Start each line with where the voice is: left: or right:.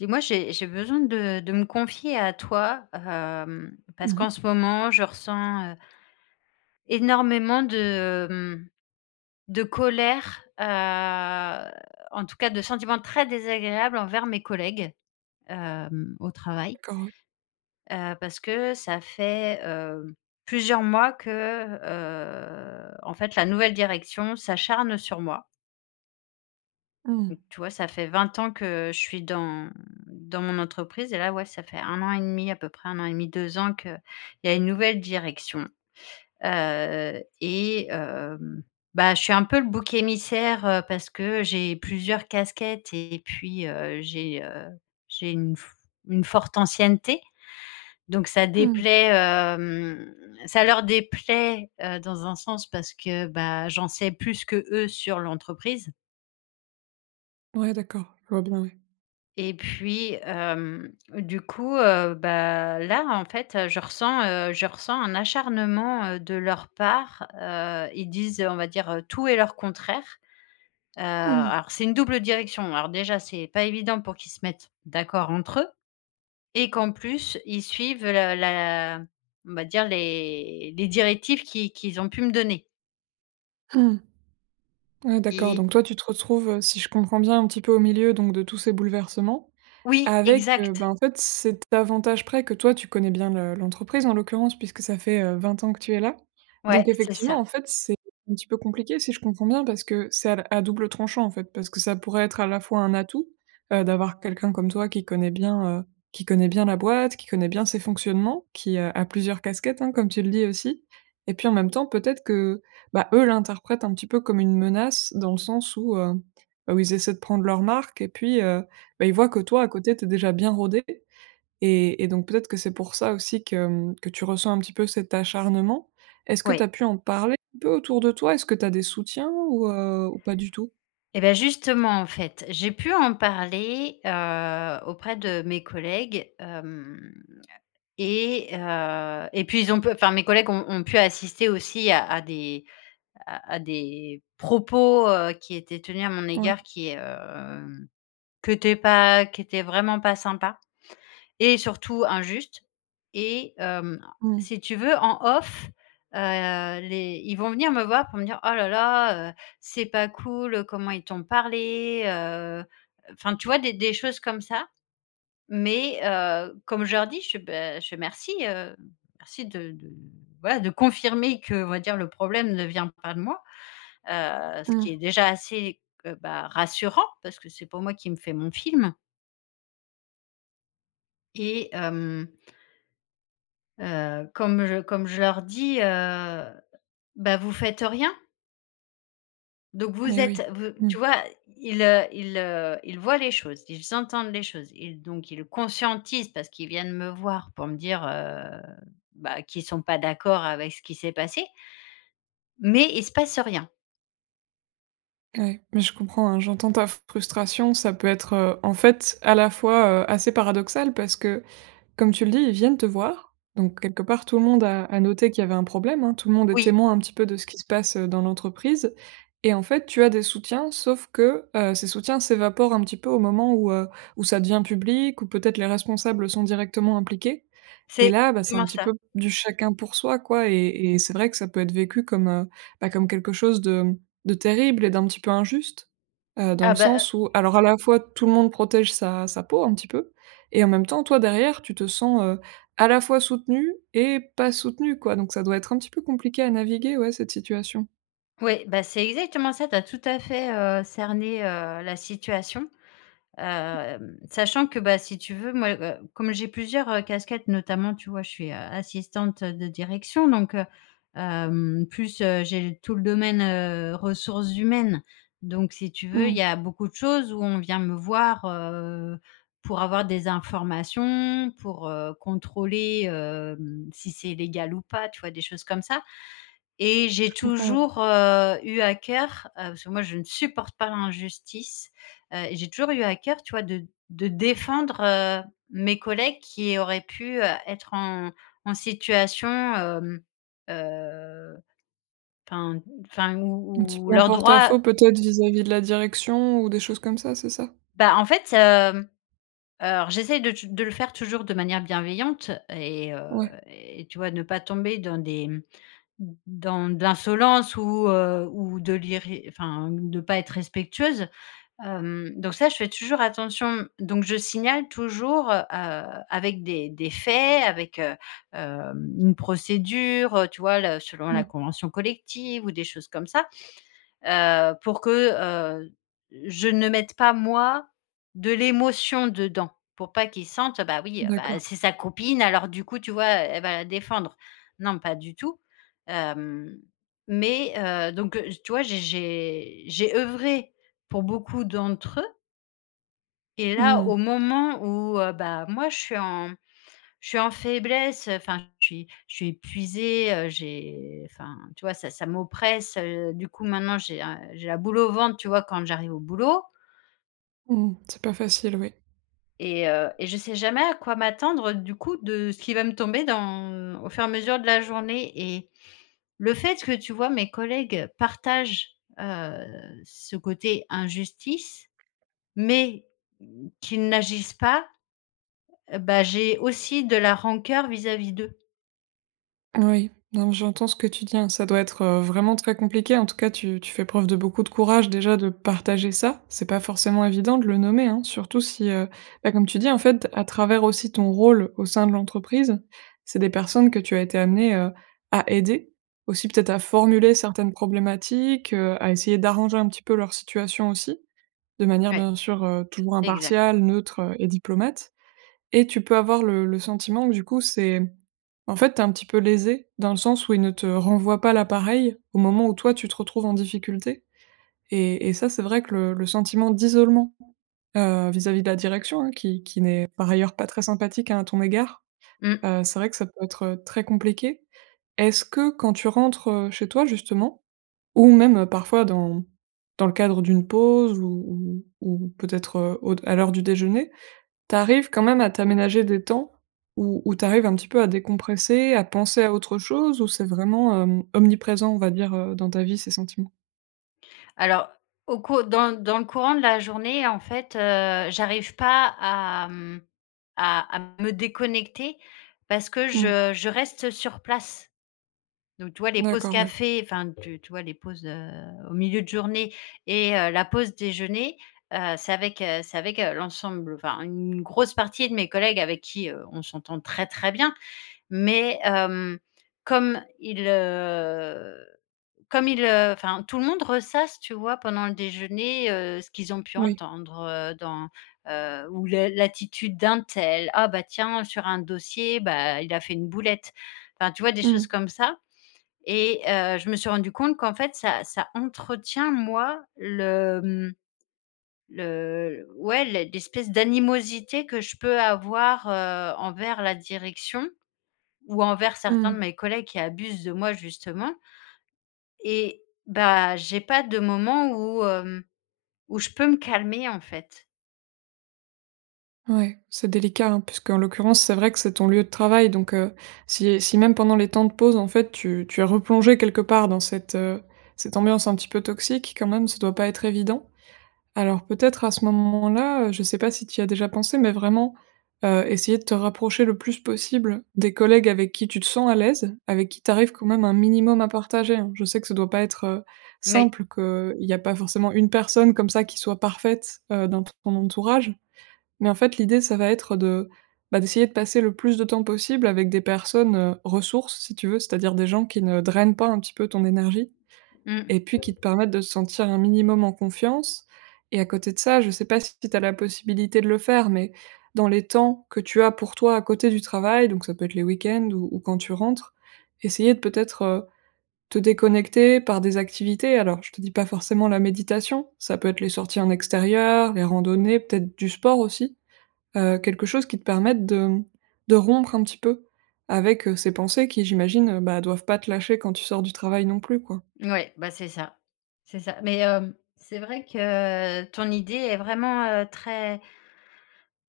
left: Dis moi, j'ai j'ai besoin de de me confier à toi, hem,
right: Mmh
left: parce qu'en
right: mh.
left: ce moment, je ressens, heu énormément de, hem, de colère, heu, en tous cas, de sentiments très désagréables envers mes collègues, hem, au travail
right: D'accord. Ouais.
left: heu, parce que ça fait, heu, plusieurs mois que, heu, en fait, la nouvelle direction s'acharne sur moi.
right: Mmh.
left: [unintelligible] Tu vois, ça fait 20 ans que je suis dans dans mon entreprise et là, ouais, ça fait 1 an et 1/2 à peu près, 1 an et 1/2, 2 ans qu'il y a une nouvelle direction. Heu et hem, bah, je suis un peu le bouc émissaire, heu, parce que j'ai plusieurs casquettes et puis, heu, j'ai, heu, j'ai une fo une forte ancienneté. Donc ça
right: Mmh.
left: déplaît, hem, ça leur déplaît, heu, dans un sens parce que, bah, j'en sais plus qu'eux sur l'entreprise.
right: Ouais, d'accord, je vois bien, ouais.
left: Et puis, hem, du coup, heu, bah, là, en fait, heu, je ressens, heu, je ressens un acharnement, heu, de leur part. Heu, ils disent, on va dire, heu, tout et leur contraire. Heu,
right: Mmh.
left: alors c'est une double direction. Alors, déjà, c'est pas évident pour qu'ils se mettent d'accord entre eux et qu'en plus, ils suivent le la on va dire, les les directives qu'ils qu'ils ont pu me donner.
right: Mmh. Ouais, d'accord,
left: Et
right: donc toi, tu te retrouves, heu, si je comprends bien, un petit peu au milieu, donc de tous ces bouleversements
left: Oui,
right: avec, heu, ben,
left: exact.
right: en fait, cet avantage près, que toi, tu connais bien le l'entreprise, en l'occurrence puisque ça fait, heu, 20 ans que tu es là.
left: Ouais,
right: Donc
left: c'est
right: effectivement,
left: ça.
right: en fait, c'est un petit peu compliqué, si je comprends bien, parce que c'est à à double tranchant, en fait, parce que ça pourrait être, à la fois, un atout, heu, d'avoir quelqu'un comme toi qui connaît bien, heu, qui connaît bien la boîte, qui connaît bien ses fonctionnements, qui, heu, a plusieurs casquettes, hein, comme tu le dis aussi. Et puis, en même temps, peut-être que, ben, eux l'interprètent un petit peu comme une menace dans le sens où, heu, où ils essaient de prendre leur marque et puis, heu, beh, ils voient que toi, à côté, tu es déjà bien rodée et et donc peut-être que c'est pour ça aussi que, hem, que tu ressens un petit peu cet acharnement. Est-ce que tu
left: Ouais.
right: as pu en parler un peu autour de toi? Est-ce que tu as des soutiens ou heu, ou pas du tout?
left: Et bah, justement, en fait, j'ai pu en parler, heu, auprès de mes collègues, hem et heu et puis, ils ont pu enfin, mes collègues ont ont pu assister aussi à à des à à des propos, heu, qui étaient tenus à mon
right: Ouais.
left: égard qui, hem, qui étaient pas qui étaient vraiment pas sympas et surtout injustes. Et hem,
right: Mmh.
left: si tu veux, en off, heu, les ils vont venir me voir pour me dire: «Oh là là, heu, c'est pas cool. Comment ils t'ont parlé heu», heu, enfin, tu vois, des des choses comme ça. Mais heu, comme je leur dis, je fais: «Beh», je fais: «Merci, heu, merci de de voilà, de confirmer, qu'on va dire, le problème ne vient pas de moi», heu, ce qui est
right: Mmh.
left: déjà assez, heu, bah, rassurant parce que c'est pas moi qui me fais mon film et hem heu, comme je comme je leur dis: «Heu, bah, vous faites rien?» Donc vous
right: Mais
left: êtes,
right: oui.
left: v
right: Mmh.
left: tu vois, i ils, heu, ils, heu, ils voient les choses, ils entendent les choses, ils donc ils conscientisent parce qu'ils viennent me voir pour me dire heu, bah qu'ils sont pas d'accord avec ce qui s'est passé mais il se passe rien.
right: Ouais, mais je comprends hein, j'entends ta frustration, ça peut être heu, en fait à la fois heu, assez paradoxal parce que, comme tu le dis, ils viennent te voir, donc, quelque part, tout le monde a a noté qu'il y avait un problème hein. Tout le monde est
left: Oui.
right: témoin un petit peu de ce qui se passe, heu, dans l'entreprise, et en fait, tu as des soutiens, sauf que heu, ces soutiens s'évaporent un petit peu au moment où, heu, où ça devient public ou peut-être les responsables sont directement impliqués, et
left: C'est
right: là, bah c'est un
left: exactement
right: petit
left: ça.
right: peu, du chacun pour soi quoi et et c'est vrai que ça peut être vécu comme heu, bah comme quelque chose de de terrible et d'un petit peu injuste. Heu, dans le
left: Ah bah,
right: sens
left: heu
right: où alors à la fois tout le monde protège sa sa peau un petit peu et en même temps toi derrière tu te sens heu, à la fois soutenue et pas soutenue quoi, donc ça doit être un petit peu compliqué à naviguer ouais cette situation.
left: Ouais beh, c'est exactement ça, tu as tout à fait, heu, cerné, heu, la situation.
right: [unintelligible]
left: Hem, sachant que bah si tu veux, moi, heu, comme j'ai plusieurs, heu, casquettes notamment tu vois, je suis, heu, assistante de direction donc heu, hem plus, heu, j'ai tout le domaine heu, ressources humaines donc si tu veux il y
right: Mmh.
left: a beaucoup de choses où on vient me voir heu, pour avoir des informations, pour heu, contrôler hem si c'est légal ou pas, tu vois des choses comme ça, et j'ai
right: Je comprends ouais.
left: toujours, heu, eu à cœur, heu, parce que moi je ne supporte pas l'injustice, heu, j'ai toujours eu à cœur tu vois de de défendre, heu, mes collègues qui auraient pu être en en situation hem, heu, enfin enfin
right: Un petit
left: où où
right: peu en
left: leurs droits
right: porte-à-faux peut-être vis-à-vis de la direction ou des choses comme ça, c'est ça?
left: Bah en fait hem, heu, alors j'essaye de touj de le faire toujours de manière bienveillante et, heu,
right: Ouais.
left: et tu vois ne pas tomber dans des mmh, d dans de l'insolence ou, heu, ou de l'irré enfin de pas être respectueuse. Hem, donc ça, je fais toujours attention donc je signale toujours heu, avec des des faits, avec, heu, hem une procédure, heu, tu vois, le selon la
right: Mmh.
left: convention collective ou des choses comme ça. Heu, pour que heu, je ne mette pas moi de l'émotion dedans, pour pas qu'ils sentent heu: «Bah oui, heu,
right: D'accord.
left: bah c'est sa copine. Alors du coup, tu vois, elle va la défendre.» Non, pas du tout. Hem, mais, heu, donc, heu, tu vois, j'ai j'ai j'ai œuvré pour beaucoup d'entre eux. Et
right: Mmh
left: là, au
right: mh.
left: moment où, heu, bah, moi je suis en, mmh, je suis en faiblesse, heu, enfin je suis je suis épuisée, heu, j'ai enfin tu vois ça ça m'oppresse, heu, du coup maintenant j'ai un j'ai la boule au ventre, tu vois, quand j'arrive au boulot.
right: Mmh, c'est pas facile. Oui.
left: Et heu et je sais jamais à quoi m'attendre, du coup, de ce qu'il va me tomber dans au fur et à mesure de la journée et le fait que, tu vois, mes collègues partagent, heu, ce côté injustice mais qu'ils n'agissent pas, heu, bah, j'ai aussi de la rancœur vis-à-vis d'eux.
right: Oui, non mais j'entends ce que tu dis, hein, ça doit être, heu, vraiment très compliqué. En tout cas tu tu fais preuve de beaucoup de courage déjà de partager ça. C'est pas forcément évident de le nommer, hein, surtout si, heu, bah, comme tu dis en fait, à travers aussi ton rôle au sein de l'entreprise, c'est des personnes que tu as été amenée, heu, à aider. Aussi peut-être à formuler certaines problématiques, heu, à essayer d'arranger un petit peu leur situation aussi de manière,
left: Ouais.
right: bien sûr, heu, toujours
left: Exact.
right: impartiale, neutre, heu, et diplomate et tu peux avoir le le sentiment que du coup, c'est, mmh, en fait tu es un petit peu lésée dans le sens où ils ne te renvoient pas la pareille au moment où toi tu te retrouves en difficulté et et ça c'est vrai que le le sentiment d'isolement, heu, vis-à-vis de la direction, hein, qui qui n'est par ailleurs pas très sympathique, hein, à ton égard,
left: Mmh.
right: heu, c'est vrai que ça peut être, heu, très compliqué. Est-ce que, quand tu rentres, heu, chez toi justement ou même parfois dans dans le cadre d'une pause ou ou ou peut-être, heu, au d à l'heure du déjeuner, tu arrives quand même à t'aménager des temps où où tu arrives un petit peu à décompresser, à penser à autre chose ou c'est vraiment, hem, omniprésent on va dire, heu, dans ta vie, ces sentiments?
left: Alors, au cours dans dans le courant de la journée, en fait, heu, j'arrive pas à, mmh, à à me déconnecter parce que
right: Mmh.
left: je je reste sur place. Donc, tu vois, les pauses
right: D'accord, ouais.
left: café, enfin tu tu vois les pauses, heu, au milieu de journée et heu, la pause déjeuner, heu, c'est avec, heu, c'est avec, heu, l'ensemble, enfin, une grosse partie de mes collègues avec qui, heu, on s'entend très, très bien. Mais, hem, comme ils, heu, comme ils, heu, enfin, tout le monde ressasse, tu vois, pendant le déjeuner, heu, ce qu'ils ont pu
right: Oui.
left: entendre, heu, dans, heu, ou le l'attitude d'un tel: «Ah, bah, tiens sur un dossier, bah, il a fait une boulette». Enfin, tu vois, des
right: Mmh
left: choses
right: mh.
left: comme ça et heu, je me suis rendue compte qu'en fait ça ça entretient moi le, hem, le l ouais l'e l'espèce d'animosité que je peux avoir, heu, envers la direction ou envers certains de
right: Mmh.
left: mes collègues qui abusent de moi justement et bah, j'ai pas de moments où, hem, où je peux me calmer en fait.
right: Ouais, c'est délicat, hein, puisqu'en l'occurrence, c'est vrai que c'est ton lieu de travail donc, heu, si si même pendant les temps de pause, en fait, tu tu es replongée quelque part dans cette, heu, cette ambiance un petit peu toxique, quand même, ça doit pas être évident. Alors, peut-être à ce moment-là, heu, je sais pas si tu y as déjà pensé, mais vraiment, heu, essayer de te rapprocher le plus possible des collègues avec qui tu te sens à l'aise, avec qui tu arrives quand même un minimum à partager, hein. Je sais que ça doit pas être, heu,
left: Mais
right: simple, qu'il y a pas forcément une personne comme ça qui soit parfaite, heu, dans ton entourage. Mais, en fait, l'idée, ça va être de, bah, d'essayer de passer le plus de temps possible avec des personnes, heu, ressources, si tu veux, c'est-à-dire des gens qui ne drainent pas, un petit peu, ton énergie
left: Mmh.
right: et puis, qui te permettent de te sentir un minimum en confiance et à côté de ça, je sais pas si tu as la possibilité de le faire, mais dans les temps que tu as pour toi à côté du travail, donc ça peut être les week-ends ou ou quand tu rentres, essayer de peut-être, heu, te déconnecter par des activités. Alors, je te dis pas forcément la méditation, ça peut être les sorties en extérieur, les randonnées, peut-être du sport aussi, heu, quelque chose qui te permette de, hem, de rompre un petit peu avec, heu, ces pensées qui, j'imagine, heu, bah, doivent pas te lâcher quand tu sors du travail non plus, quoi.
left: Ouais, bah c'est ça, c'est ça. Mais, hem, c'est vrai que ton idée est vraiment, heu, très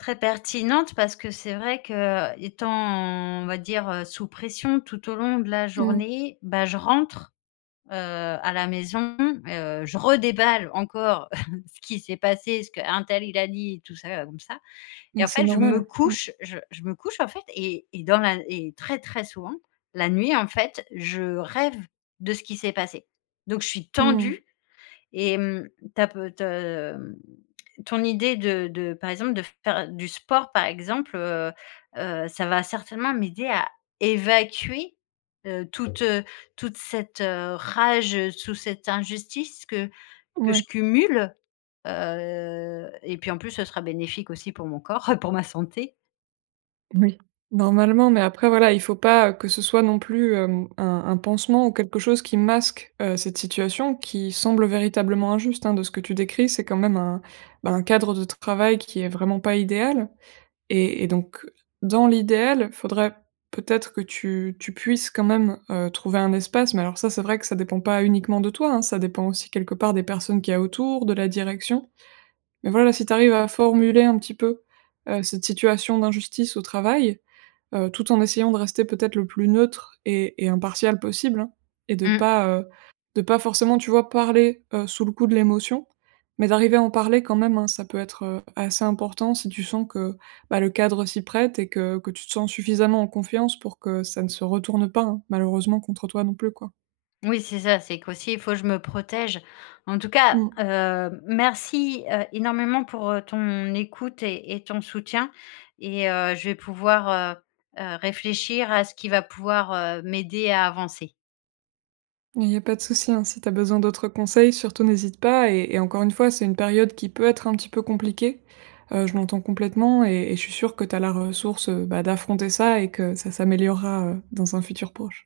left: très pertinente, parce que c'est vrai qu'étant, on va dire, heu, sous pression tout au long de la
right: Mmh.
left: journée, bah, je rentre, heu, à la maison, heu, je redéballe encore ce qui s'est passé, ce qu'un tel il a dit, tout ça, heu, ou hem, ça et
right: Mais
left: en
right: c'est
left: fait je me
right: normal, mmh.
left: couche, je je me couche, en fait et et dans la et très, très souvent la nuit, en fait, je rêve de ce qui s'est passé. Donc je suis
right: Mmh mh.
left: tendue et hem, tu as pe te hem, ton idée de de, par exemple, de faire du sport, par exemple, heu heu, ça va certainement m'aider à évacuer, heu, toute, heu, toute cette, heu, rage, heu, sous cette injustice que que
right: Ouais.
left: je cumule. Heu, et puis, en plus, ce sera bénéfique aussi pour mon corps, pour ma santé.
right: Oui, normalement, mais après, voilà, il faut pas, heu, que ce soit non plus, hem, un un pansement ou quelque chose qui masque, heu, cette situation, qui semble véritablement injuste, hein, de ce que tu décris. C'est quand même un bah, un cadre de travail qui est vraiment pas idéal et et donc dans l'idéal, faudrait peut-être que tu tu puisses quand même, heu, trouver un espace mais alors, ça c'est vrai que ça dépend pas uniquement de toi, hein. Ça dépend aussi, quelque part, des personnes qu'il y a autour, de la direction, mais voilà, si tu arrives à formuler un petit peu, heu, cette situation d'injustice au travail, heu, tout en essayant de rester peut-être le plus neutre et et impartiale possible, hein, et de
left: Mmh.
right: pas, heu, de pas forcément, tu vois, parler, heu, sous le coup de l'émotion, mais d'arriver à en parler quand même, hein. Ça peut être, heu, assez important si tu sens que, bah, le cadre s'y prête et que que tu te sens suffisamment en confiance pour que ça ne se retourne pas, hein, malheureusement contre toi, non plus, quoi.
left: Oui, c'est ça, c'est qu'aussi, il faut je me protège. En tout cas,
right: Mmh.
left: heu, merci, heu, énormément pour, heu, ton écoute et et ton soutien et heu, je vais pouvoir, heu, heu, réfléchir à ce qui va pouvoir, heu, m'aider à avancer.
right: Il y a pas de souci, hein, si tu as besoin d'autres conseils, surtout n'hésite pas et et encore une fois, c'est une période qui peut être un petit peu compliquée. Heu, je l'entends complètement et et je suis sûre que tu as la ressource, heu, bah, d'affronter ça et que ça s'améliorera, heu, dans un futur proche.